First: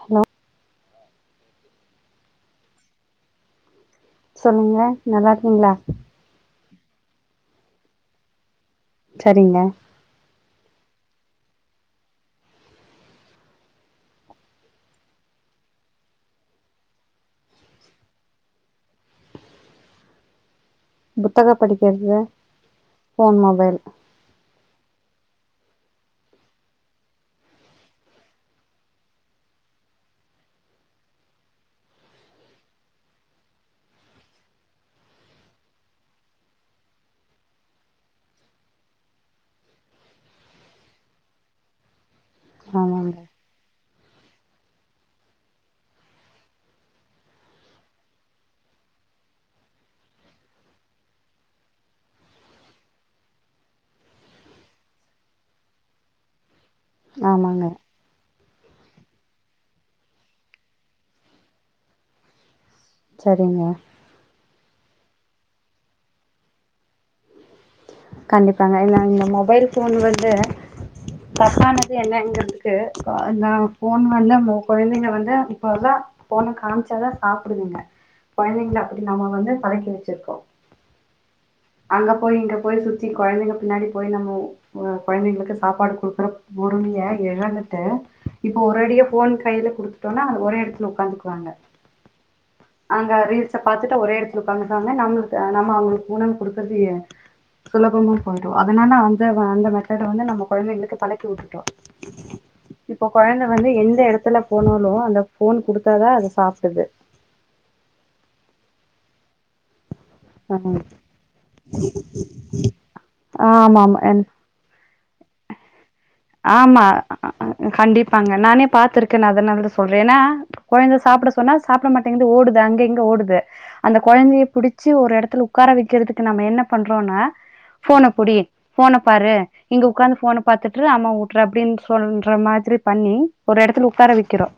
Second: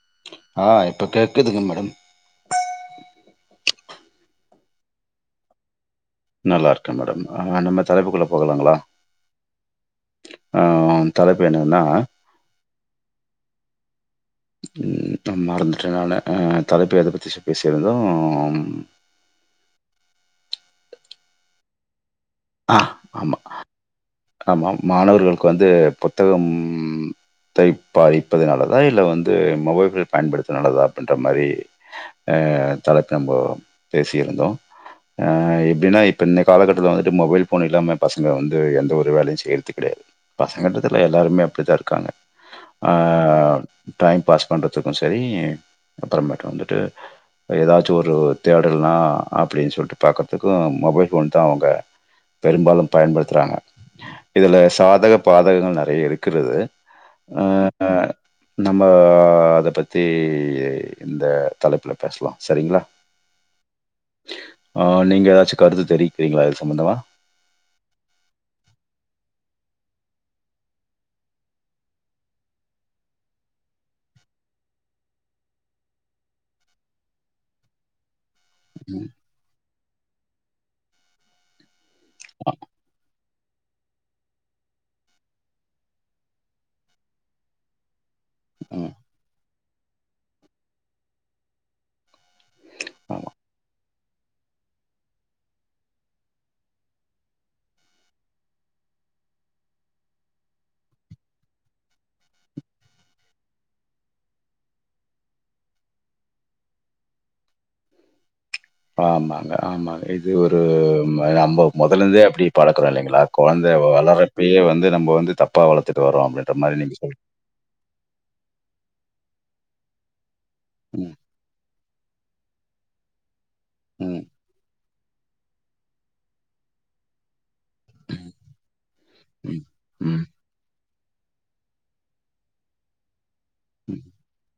Hello ஆ இப்ப கேக்குதுங்க மேடம் சொல்லுங்க நல்லா இருக்கீங்ளா நல்லா இருக்கேன் மேடம் ஆ நம்ம தலைப்புக்குள்ள போகலாங்களா சரிங்க ஆ தலைப்பு என்னன்னா ம் நா மறந்துட்டேன் நானு அங் தலைப்பு எத பத்தி பேசியிருந்தோம் புத்தக படிக்கிறத ஆ ஃபோன் ஆமா மொபைல் ஆமா மாணவர்களுக்கு வந்து புத்தகம் தை பதிப்பது நல்லதா இல்ல வந்து மொபைல்கள் பயன்படுத்துவது நல்லதா அப்டின்ற மாரி அ தலைப்ப நம்போ பேசியிருந்தோ அ எப்டின்னா இப்ப இன்னைய காலகட்டத்துல வந்துட்டு மொபைல் ஃபோன் இல்லாம பசங்க வந்து எந்த ஒரு வேலையு செய்றது கேடையாது பசங்கன்றதுல எல்லாருமே அப்படித்தா இருக்காங்க ஆ ஆமாங்க டைம் பாஸ் பண்றதுக்கு சரி அப்பறமேட்டு வந்துட்டு ஏதாச்சு ஒரு தேடல்னா அப்டின் சொல்லிட்டு பாக்கறதுக்கும் மொபைல் ஃபோன் தான் அவுங்க பெரும்பாலும் பயன்படுத்துறாங்க இதுல சாதக பாதகங்கள் நெறைய இருக்கிறது அஹ் ஆமாங்க நம்ம அத பத்தி இந்த தலைப்புல பேசலா சரிங்ளா சரிங்க ஆ நீங்க ஏதாச்சு கருத்து தெரிவிக்கிறீங்களா இது சம்பந்தமா கண்டிப்பாங்க இந்த இந்த மொபைல் போன் வந்து தத்தானது என்னங்கிறதுக்கு நா போன் வந்து குழந்தைங்க வந்து இப்பல்லாம் போன காமிச்சாதான் சாப்டுதுங்க கொழந்தைங்கள ம் அப்புடி நம்ம வந்து பழகி வச்சிருக்கோம் அங்க போய் இங்க ஆ- போய் சுத்தி கொழந்தைங்க பின்னாடி போய் நம்ம கொழந்தைங்களுக்கு சாப்பாடு குடுக்குற பொறுமைய எழந்துட்டு இப்ப ஒரேடியா போன் கைல குடுத்துட்டோம்னா அது ஒரே இடத்துல உட்காந்துக்குவாங்க அங்க ஆமாம் ரீல்ஸ பாத்துட்டா ஒரே எடத்துல உக்காந்துகுவாங்க நம் நம்ம அவங்களுக்கு உணவு குடுக் வல்லியே சுலபமா போய்டும் அதனால அந்த அந்த மெத்தேட வந்து நம்ம கொழந்தங்களுக்கு பழக்கி விட்டுட்டோம் இப்ப கொழந்த வந்து எந்த எடத்துல போனாலும் அந்த போன் குடுத்தாதான் அத சாப்டுது ஆமாங்க ஆமாங்க இத் து ஒரு நம்ப மொதலந்தே அப்புடி பழக்கறோம் இல்லைங்ளா கொழந்தை ஆமா ஆமா வளர பிள்ளைய வந்து நம்ப வந்து தப்பா வளத்துட்டு வர்றோம் அப்டின்ற மாரி ஆமா நீங்க சொல் அ அ கண்டிப்பாங்க நானே பாத்திருக்கேன் நா அதனால சொல்றேன் ஏன்னா கொழந்த சொல்லுங்க சாப்ட சொன்னா சாப்ட மாட் ந்து ஓடுது அங்க இங்க ஓடுது அந்த ம், கொழந்தய புடிச் சு ஒரு எடத்துல உக்கார வைக்கிறதுக்கு நம்ம என்ன பண்றோன்னா ஃபோன புடி ஃபோன பாரு ம், இங்க உக்காந்து ம், ஃபோனை பாத்துட் ரு அம்மா ஊட்றே அப்டின்னு சொல்ற மாதிரி பண்ணி ஒரு இடத்துல உட்கார ம், வைக்கிறோ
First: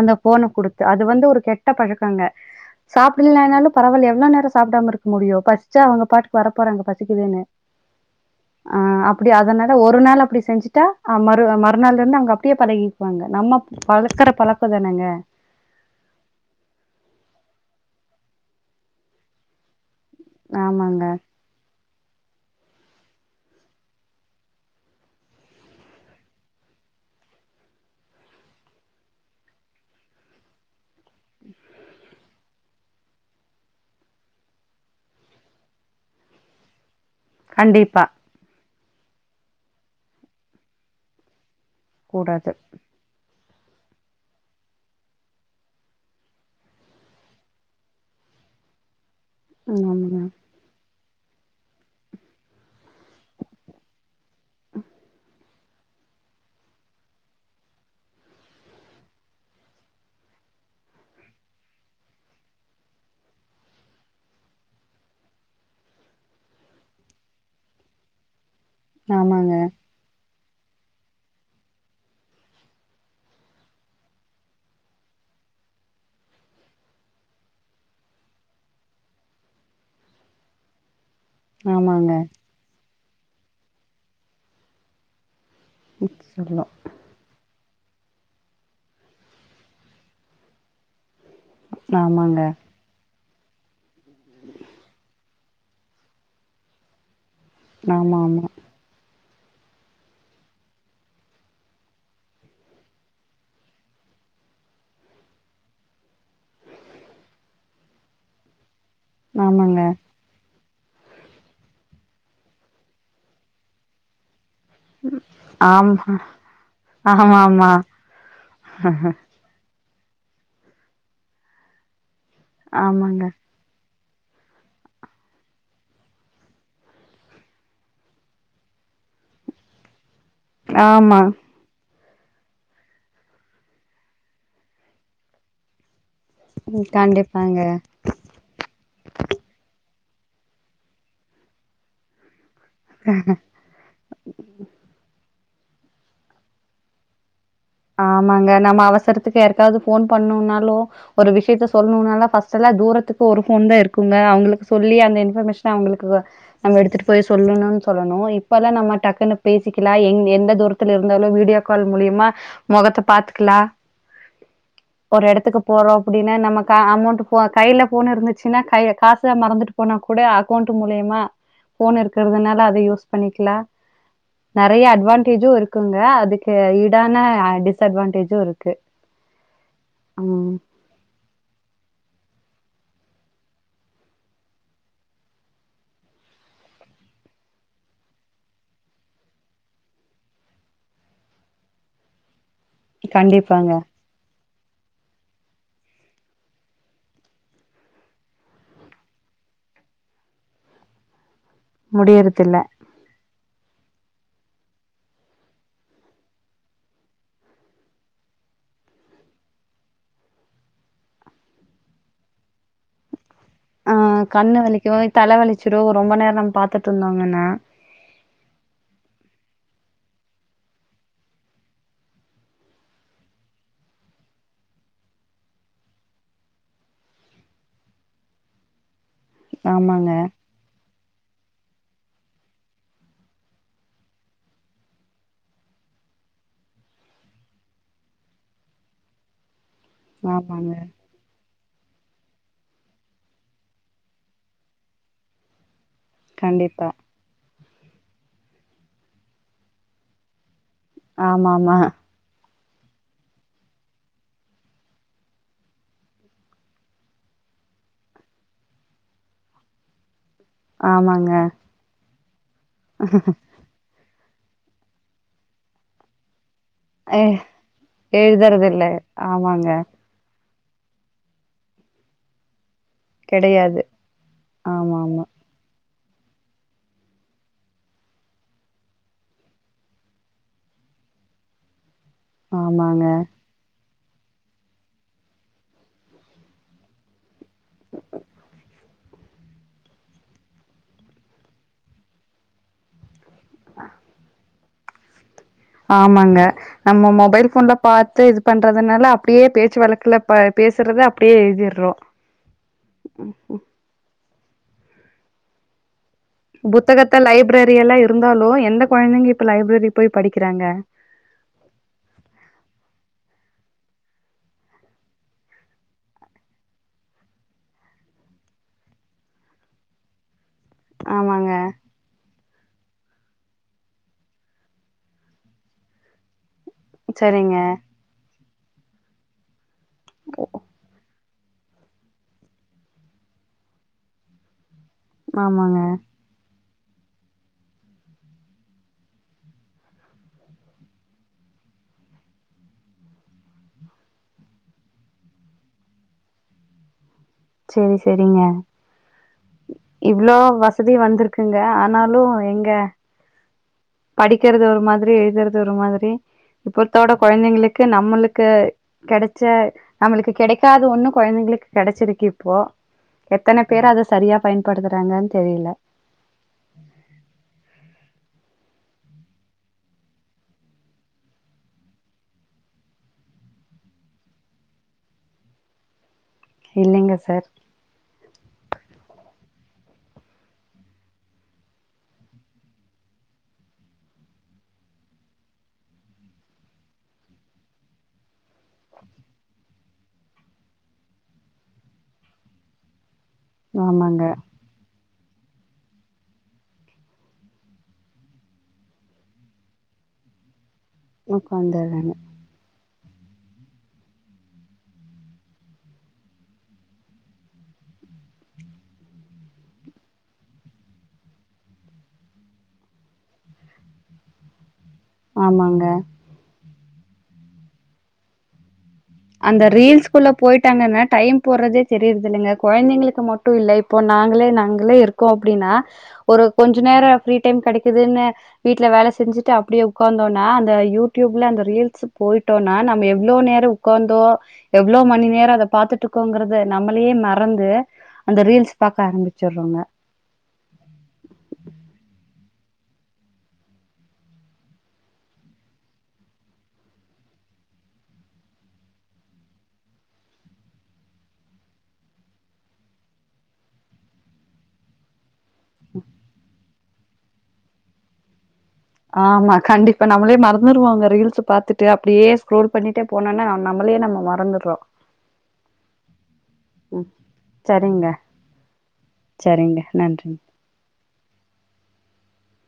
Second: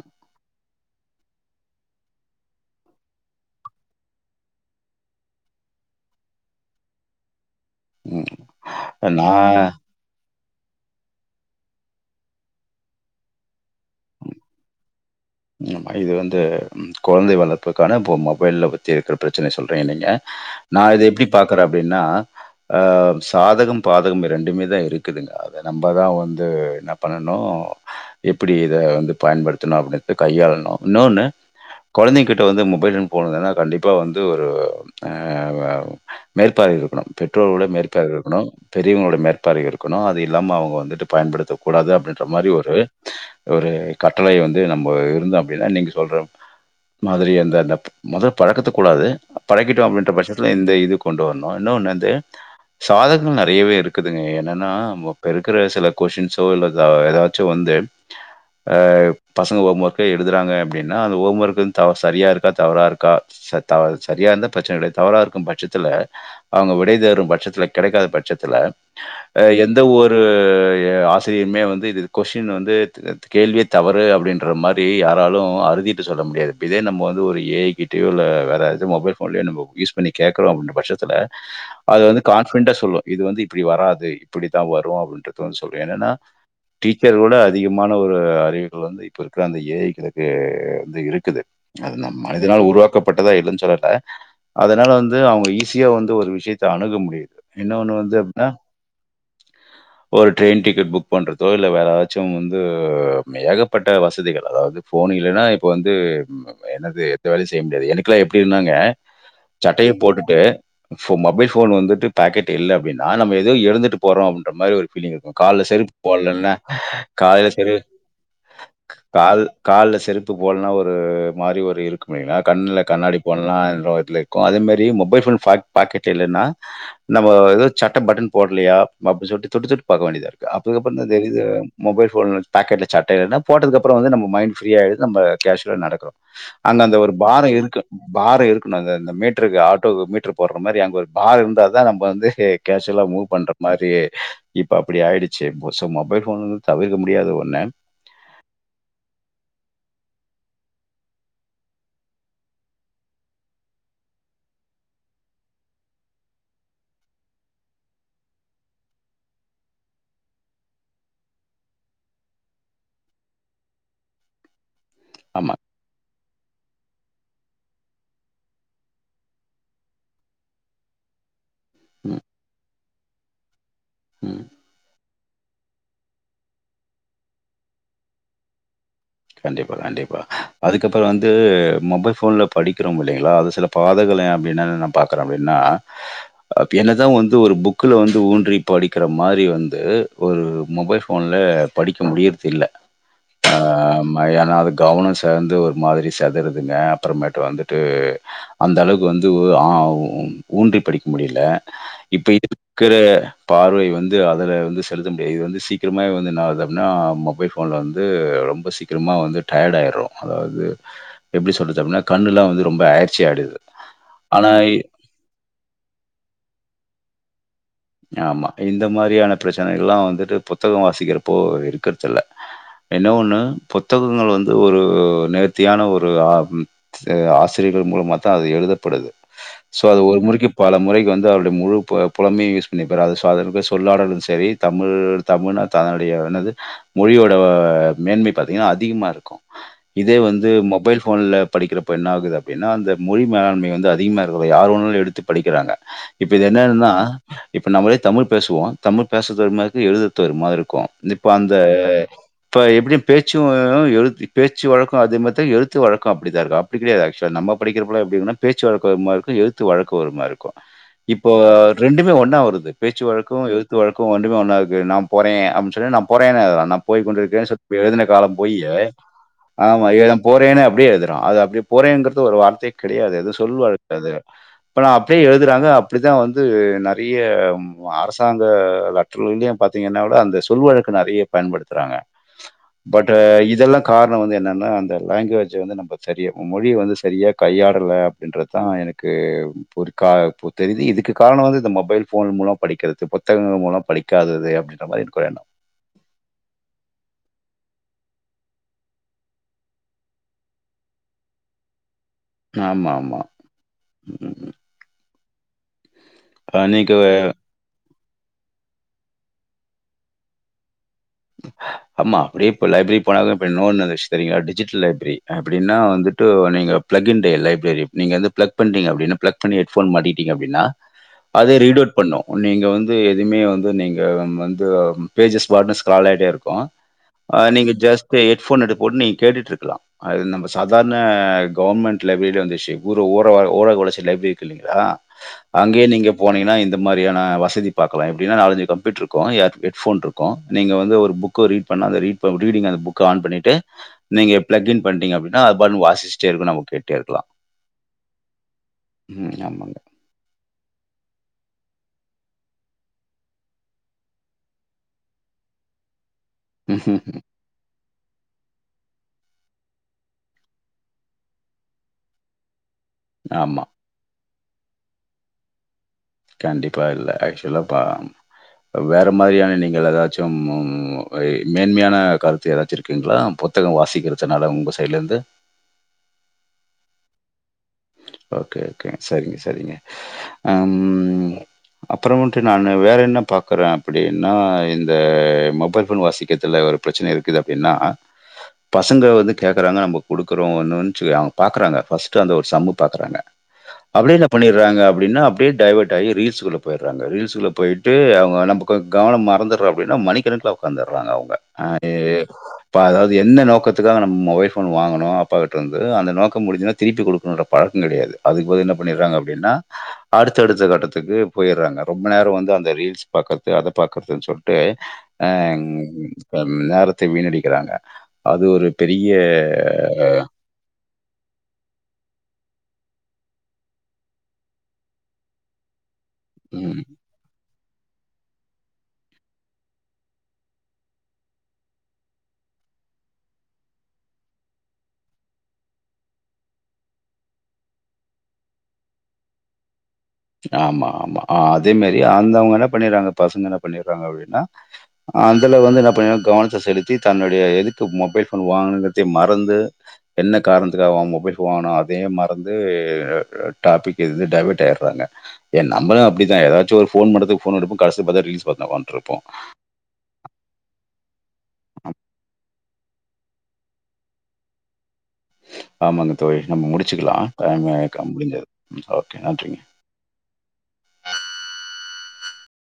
அந்த போன குடுத்து அது வந்து ஒரு கெட்ட பழக்கங்க சாப்பிடலைனாலு பரவாயில்ல எவ்ளோ நேரம் சாப்பிடாம இருக்க முடியும் பசிச்சா அவங்க பாட்டுக்கு வர போறாங்க பசிக்குதுன்னு ம். ஆ அப்டி நான் அதனால ஒரு நாள அப்டி செஞ்சுட்டா மறு மறுநாள்ல இருந்து அவங்க அப்டியே பழகிக்குவாங்க நம்ம பழக்கற பழக்க தானங்க ம்மா இது வந்து குழந்தை வளர்ப்புக்கான இப்போ மொபைல் வச்சி இருக்கிற பிரச்சனை சொல்றீங்க நீங்க நா ஆமாங்க இத எப்டி பாக்றே அப்டின்னா ஆ சாதகம் பாதகம் ரெண்டுமே தா இருக்குதுங்க அத நம்ம தா வந்து என்ன பண்ணணு எப்டி இத வந்து பயன்படுத்தணு அப்டின்னு கையாளனு இன்னொன்னு குழந்தைங்க கிட்ட வந்து மொபைல் போனுதுன்னா கண்டிப்பாக வந்து ஒரு மேற்பார்வை இருக்கணு பெற்றோர்களோட கண்டிப்பா மேற்பார்வை இருக்கணு பெரியவங்களோட மேற்பார்வை இருக்கணு அது இல்லாம அவங்க வந்துட்டு பயன்படுத்த கூடாது அப்டின்ற மாரி கூடாது ஒரு ஒரு கட்டளையை வந்து நம்ம ஒரு இருந்த அப்டின்னா நீங்க சொல்ற மாதிரி அந்த அந்த முத பழக்கத்த கூடாது பழக்கிட்டோ அப்டின்ற ஆமாங்க பட்சத்துல இந்த இது கொண்டு வரணு இன்னு ஒன்னு வந்து சாதகங்க நெறையவே இருக்குதுங்க என்னன்னா இப்ப இருக்கிற சில கொஷின்ஸோ இல்ல ஏதாது ச்சு வந்து அ ஃபஸ் ஹோம் ஒர்க் எழுதுறாங்க அப்டின்னா அந்த ஹோம் ஒர்க் வந்து சரியா இருக்கா தவறா இருக்கா ச தா சரியா இருந்த பிரச்சன இல்ல தவறா இருக்கும் பட்சத்துல அவங்க விடை தேடும் பட்சத்துல கிடைக்காத பட்சத்துல அ ஆமாங்க எந்த ஒரு ஒரு ஆசிரியருமே வந்து இது கொஸ்டின் வந்து கேள்வியே தவறு அப்டின்னு ஒரு மாறி யாராலு அறுதியிட்டு சொல்ல முடியாது இப்ப இதே நம்ம வந்து ஒரு ஏ ஐ கிட்டையோ இல்ல வேற ஏதாவது மொபைல் போன்ல நம்ம யூஸ் பண்ணி கேக்றோ அப்டின்ற பட்சத்துல அது ஆமாங்க வந்து கான்பிடண்ட்டா சொல்லு இது வந்து இப்டி வராது இப்டிதா வரும் அப்டின்டு தொன் சொல்லு என்னன்னா சொல்லு டீச்சர விட அதிகமான ஒரு அறிவுகள் வந்து இப்ப இருக்கிற அந்த ஏ ஐகளுக்கு வந்து இருக்குது அது நம் ஆமாங்க மனிதனால் உருவாக்கப்பட்டததுதா இல்லைன்னு சொல்லல அதனால வந்து அவுங்க ஈஸியா வந்து ஒரு விஷயத்த அணுக முடிது இன்னோ ஒண்ணு வந்து ஆமா ஆமா எப்டின்னா ஒரு ட்ரெய்ன் டிக்கெட் புக் பண்றதோ இல்ல வேற ஏதாச்சு வந்து ஏக பட்ட வசதிகள் அதாவது ஃபோன் இல்லன்னா இப்போ வந்து நம்ம என்னது எந்த வேலையு செய்ய முடியாது எனக்குல்லா எப்டினாங்க ஆமாங்க சட்டைய போட்டுட்டு ஃபோ மொபைல் ஃபோன் வந்துட்டு பாக்கெட் இல்ல அப்டின்னா நம்ம ஏதயோ இழந்துட்டு போறோ அப்டின்ற மாரி ஒரு ஃபீலிங் இருக்கு கால்ல செருப்பு ஆமா போட்லன்னா கால்ல செரு ஆ ஆ அது கால்ல செருப்பு போல்னா ஒரு மாரி ஒரு இருக்குமே அ கண்ல கண்ணாடி ஆமாங்க போட்லனா [unintelligible] இருக்கு அதே மாரி மொபைல் ஃபோன் ப பாக்கெட்ல இல்லன்னா நம்ம ஏதோ சட்ட பட்டன் போட்லையா அப்டி சொல்ட்டு தொட்டு தொட்டு பாக்க வேண்டியதாருக் அப்பய்கப்பந்தா ஆமா தெரிது மொபைல் ஃபோன் பேக்கட்ல சட்டைல்ல போட்டதுக்கப்றோ வந்து நம்ம மைண்ட் ஃப்ரீ ஆய்டுது நம்ம கேஷுவலா நடக்குறோ அந்த ம், அந்த ஒரு பாரோ கண்டிப்பாங்க இருக்கு பாரோ இருக்கணு அ இந்த மீட்டருக்கு ஆட்டோக்கு மீட்டரு போடுற மாரி அங்க ஒரு பாரோ இருந்தாதா நம்ம வந்து கேஷ்ஸுல மூவ் பண்ற மாறி இப்ப அப்டி ஆய்டுச்சு சோ மொபைல் ஃபோன் வந்து தவிர்க்க முடியாத ஒண்ணு ஆமாங்க நம்ம அவசரத்துக்கு யார்க்காவது ஃபோன் பண்ணுனாலு ஒரு விஷயத்த சொல்னுனாலு ஃப்ர்ஸ்ட்டுல்லா தூரத்துக்கு ஒரு ஃபோன் தா இருக்குங்க அவங்களுக்கு சொல்லி அந்த இன்ஃபர்மேஷன அவங்களுக்கு நம்ம எடுத்துட்டு போய் சொல்லணுன் சொல்லணு இப்பல்லா நம்ம டக்குன்னு பேசிக்கலா எங் எந்த தூர த்துல இருந்தாலு வீடியோ கால் மூலியமா மொகத்த பாத்துக்கலா ஒரு ஆமா. எடத்துக்கு போறோ அப்படின்னா நமக் கா அமௌண்ட் போ கையில ஃபோனு இருந்துச்சுன்னா கை காச மறந்துட்டு போனா கூட அக்கௌண்ட் மூலியமா ஃபோன் ம், இருக்கிறதுனால அத யூஸ் பண்ணிக்லா ம். நெறைய அட்வான் டேஜு இருக்குங்க அதுக்கு ஈடான டிஸ் அட்வான்டேஜு இருக்கு கண்டிப்பா கண்டிப்பா ம். அதுக் இப்ப வந்து மொபைல் ஃபோன்ல படிக்கிறோம் இல்லேங்களா அது சில பாதகளை அப்டின்னு நா பாக்குற அப்டின்னா அ என்னதா வந்து ஒரு புக்ல வந்து ஊன்றி படிக்கிற மாரி வந்து ஒரு மொபைல் ஃபோன்ல படிக்க முடியிறது இல்ல கண்டிப்பாங்க அம் ம்மா ஏன்னா அது கவனோ சேந்து ஒரு மாதிரி செதுறுதுங்க அப்றமேட்டு வந்துட்டு அந்த அளவுக்கு வந்து உ ஆ ஊன்றி படிக்க முடியல இப்ப இ முடியறதில்ல இருக்கிற பார்வை வந்து அதுல வந்து செலுத்த முடியாது இது வந்து சீக்கிரமாவே வந்து என்னாது அப்டின்னா மொபை ஃபோ ஃபோன்ல வந்து ரொம்ப சீக்கிரமா வந்து டயர்ட் ஆயிர்றோ அதாவது எப்டி சொல்றது அப்டின்னா கண்ணுல்லா வந்து ரொம்ப அயற்சி ஆய்டுது ஆ கண்ணு வலிக்கு தல வலிச்சுடு ரொம்ப நேரோ நம்ம பாத்துட்டு இருந்தோங்கன்னா ஆமா இந்த மாதிரியான பிரச்சனைகள்ல்லா வந்துட்டு புத்தகோ வாசிக்கிறப்போ இருக்கறது இல்ல என்ன ஒண்ணு புத்தகங்கள் வந்து ஒரு நேர்த்தியான ஒரு ஆ சே ஆசிரியர்கள் மூலமாத்தா அது எழுதப்படுது சோ அது ஆமாங்க ஒரு முறைக்கு பல முறைக்கு வந்து அவருடைய முழு பு புலமயு யூஸ் ண்ணிப்பார் அது அதனுக்கு சொல்லாடலு செரி தமிழ் தமிழ்னா தான்னுடைய என்னது மொழியோட மேன்மை பாத்தீங்கன்னா அதிகமா இருக்கு இதே வந்து ஆமாங்க மொபைல் ஃபோன்ல படிக்கிறப்ப என்ன ஆகுது அப்டின்னா அந்த மொழி மேலாண்மை வந்து அதிகமா இருக்கல யாரு வேண்ணாலு எடுத்து படிக்கிறாங்க இப்ப இது கண்டிப்பா என்னாதுன்னா இப்ப நம்மளே தமிழ் பேசுவோ தமிழ் பேசுறது ஒரு மாரி எழுதுற து ஒரு மாரி இருக்கு இப்போ ஆமா அந்த ஆமா இப்ப எப்டி பேச்சு அ எழுத் பேச்சு வழக்கு அதே மாத்த எழுத்து வழக்கு அப்படித்தா இருக்கா அப்டி கெடையா ஆக்சுவலா நம்ம படிக்கிறப்போல்லா எப்படி இருக்கும்னா பேச்சு வழக்கு ஒரு மாரி இருக்கு எழுத்து வழக்கு ஒரு மாரி இருக் கு ஆமாங்க இப்போ ரெண்டுமே ஒன்னா வருது பேச்சு வழக்கு எழுத் த்து வழக்கு ரெண்டுமே ஒன்னா இருக்கு நா போறே அப்ன்னு சொல்லி நா போறேன்னு எழுதுறான் நா போய் ஏ கொண்டிருக்கே சொல்லி எழுதுன காலம் போயி எழுதுறது இல்ல ஆமாங்க ஆமா ஏழம் போறேன்னு அப்டியே எழுதுறான அது அப்டியே போறேங்றது ஒரு வார்த்தெ கெடயாது எதொ சொல் கெடையாது னவழக்கு அது இப்ப நா ஆமா அப்டியே ஆமா எழுதுறாங்க அப்டிதா வந்து நெறைய அரசாங்க லெட்டர்லயு பாத்திங்கனா ஒட அந்த சொல் வழக்கு நெறைய பயன்படுத்துறாங்க ஆமாங்க பட் இதெல்லா காரணொ வந்து என்னன்னா அந்த லாங்வேஜ் வந்து நம்ப சரியா மொழிய வந்து சரியா கையாடல அப்டின்றதா எனக்கு புரி கா தெரிது இதுக்கு காரணொ வந்து இந்த மொ மொபைல் ஃபோன் மூலம் படிக்கிறது புத்தகங்கள் முலம் படிக்காதது அப்டின்ற மாரி எனக்கு ஒரு எண்ணம் ஆமாங்க நம்ம மொபைல் ஃபோன்ல பாத்து இது பண்றதுனால அப்டியே பேச்சு வழக்குல பேசுறது அப்டியே எழுதிறோ ஆமா ஆமா ம் அ நீங்க புத்தகத்த லைப்ரரி எல்லா இருந்தாலு எந்த கொழந்தைங்க இப்ப லைப்ரரி போய் படிக்கிறாங்க [inaudible] ஆமா அப்டியே இப்போ லைப்ரரி போனாலு இப்ப இன்னோன்னு வந்த்ச் தெரியுங்ளா டிஜிட்டல் லைப்ரரி அப்டின்னா வந்துட்டு நீங்க பிளக் இன் டே லைப்ரரி நீங்க வந்து பிளக் பண்டிங்க அப்டின்னா பிளக் பண்ணி ஹெட்ஃபோன் மாட்டிகிட்டீங்க அப்டின்னா ஆமாங்க அதே ரீட் அவுட் பண்ணு நீங்க வந் து எதுமே வந்து நீங்க வந்து அம் பேஜஸ் பாட்ன் ஸ்க்ரால் ஆயிட்டே இருக்கு அ சரிங்க நீங்க ஜஸ்ட் ஹெட்ஃபோன் எடுப் போட்டு நீங்க கேட்டுட் இருக்கலா அது நம்ப சாதார்ண கவொர்ன்மெண்ட்ல வீடு வந்துச்சு [unintelligible] ங்களா ஆமாங்க அங்கெயே நீங்க போனிங்கன்னா இந்த மாரியான வசதி பாக்கலா எப்டின்னா நாலஞ்சு கம்ப்யூட்ர் இருக்கு யா ஹெட்ஃபோன் இருக்கு நீங்க வந்து ஒரு புக்கு ரீட் பண்ணா அந்த ரீட் பண்ணட்டு நீங்க அந்த புக்க ஆன் பண்ணிட்டு நீங்க பிளக் இன் பண்ட்டீங்க அப்டின்னா அது பாட்டு வாசிச்சுட்டே இருக்கு நம்ம கேட்டுட்டே இருக்கலா சேரி சேரிங்க ஆமாங்க. இவ்ளோ வசதி வந்திருக்குங்க ஆனாலு எங்க படிக்கிறது ஒரு மாதிரி எழுதுறது ஒரு மாதிரி ம்ஹும். இப்பருத்தோட கொழந்தைங்களே நம்மளுக்கு கெடச்ச நம்மளுக்கு கெடைக்காத ஒன்னு கொழந்தைங்களுக் கெடச்சிருக்கு இப் இப்போ ஆமா. எத்தன பேரு அத சரியா பயன்படுத்துறாங்கன் தெரியல கண்டிப்பா இல்ல ஆக்சுவ்லா ப வேற மாதிரியான நீங்கள் எதாச்சும் மேன்மையான கருத்து எதாச்சும் இருக்குங்ளா புத்தக வாசிக்கிறச்சன்னால உங்க சைட்ல இருந்து இல்லைங்க சார் ஓகே ஓகே சரிங்க சரிங்க ம் அப்பறமட்டு நா வேற என்ன பாக்குறே அப்டின்னா இந்த மொபைல் ஃபோன் வாசிக்கத்துல ஒரு ப்ரச்சன இருக்குது அப்டின்னா பசங்க வந்து கேட்குறாங்க நம்ம குடுக்குறோ [unintelligible] அவ்க பாக்கறாங்க ஃபஸ்ட்டு அந்த ஒரு சம்மு பாக்கறாங்க அப்டி ஆமாங்க. என்ன பண்ணிரு றாங்க அப்டின்னா அப்டியே டைவர்ட் ஆகி ரீல்ஸ்குள்ள போயறாங்க ரீல்ஸ் போயிட்டு அவுங்க நம்ப கொ கவனொ மறந்துற அப்டின்னா மணிக்கணக்கல உட்காந்துறாங்க அவுங்க அ உட்காந்துர்றாங்க. இப்ப அதாவது என்ன நோக்கத்துக்காக நம்ம மொபைல் ஃபோன் வாங்குனோ அப்பா கிட்ட இருந்து அந்த நோக்கொ முடிஞ்சனா திருப்பி குக்கணுன்ற பழக்கங் கெடையாது அதுக்கு பதில் என்ன பண்ணிறாங்க அப்டின்னா அடுத்த அடுத்த கட்டத்துக்கு போயறாங்க ரொம்ப நேரொ வந்து அந்த ரீல்ஸ் பாக்கர்து அத பாக்கர்துன் சொல்ட்டு அ ஆமாங்க. நேரத்தை வீணடிக்கிறாங்க அது ஒரு பெரிய அந்த ரீல்ஸ்குள்ள போயிட்டாங்கன்னா டைம் போறதே தெரியிறதுல்லைங்க கொழந்தைங்களுக்கு மட்டும் இல்ல இப்போ நாங்களே நாங்களே இருக்க க்கோ அப்படின்னா ஒரு ம். கொஞ்சம் நேரம் ஃப்ரீ டைம் கிடைக்குதுன்னு வீட்டுல வேலை செஞ்சுட்டு அப்படியே உக்காந்தோம்னா அந்த யூடியூப்ல அந்த ரீல்ஸ் போயிட்டோம்னா நாம எவ்வளவு நேரம் உக்காந்தோம் எவ்வளோ மணி நேரம் அதை பாத்துட்டு இருக்கோங்கறத நம்மளயே மறந்து அந்த ரீல்ஸ் பாக்க ஆரம்பிச்சிடுறோங்க ஆமா ஆமா ஆ அதே மாதிரி அந்தவுங்க என்ன பண்ணறாங்க பசங்க என்ன பண்ணிடுறாங்க அப்படின்னா அதுல வந்து என்ன பண்ணிறாங்க கவனத்தை செலுத்தி தன்னுடைய எதுக்கு மொபைல் ஃபோன் வாங்குனோங்றதே மறந்து என்ன காரணத்துக்காக மொபைல் ஃபோன் வாங்குனோ அதே மறந்து டாபிக் இது வந்து டவேட் ஆகிடுறாங்க ஏ நம்மள அப்படி தான் ஏதாச்சி ஒரு ஃபோன் எடுத்து [unintelligible] கடைசில ரிலீஸ் பாத்துட்டு உக்காந்து இருப்போம் ஆமா கண்டிப்பா நம்ளே மறந்துடுவோங்க ரீல்ஸ் பாத்துட்டு அப்படியே ரோல் பண்ணிட்டே போனோனா நம்மளே நம்ம மறந்துறோம் ஆமாங்க தோழி நம்ம ம் முடிச்சுக்கலாம் டைம் அ சரிங்க முடிந்தது ஓகே நன்றிங்க சரிங்க. நன்றி.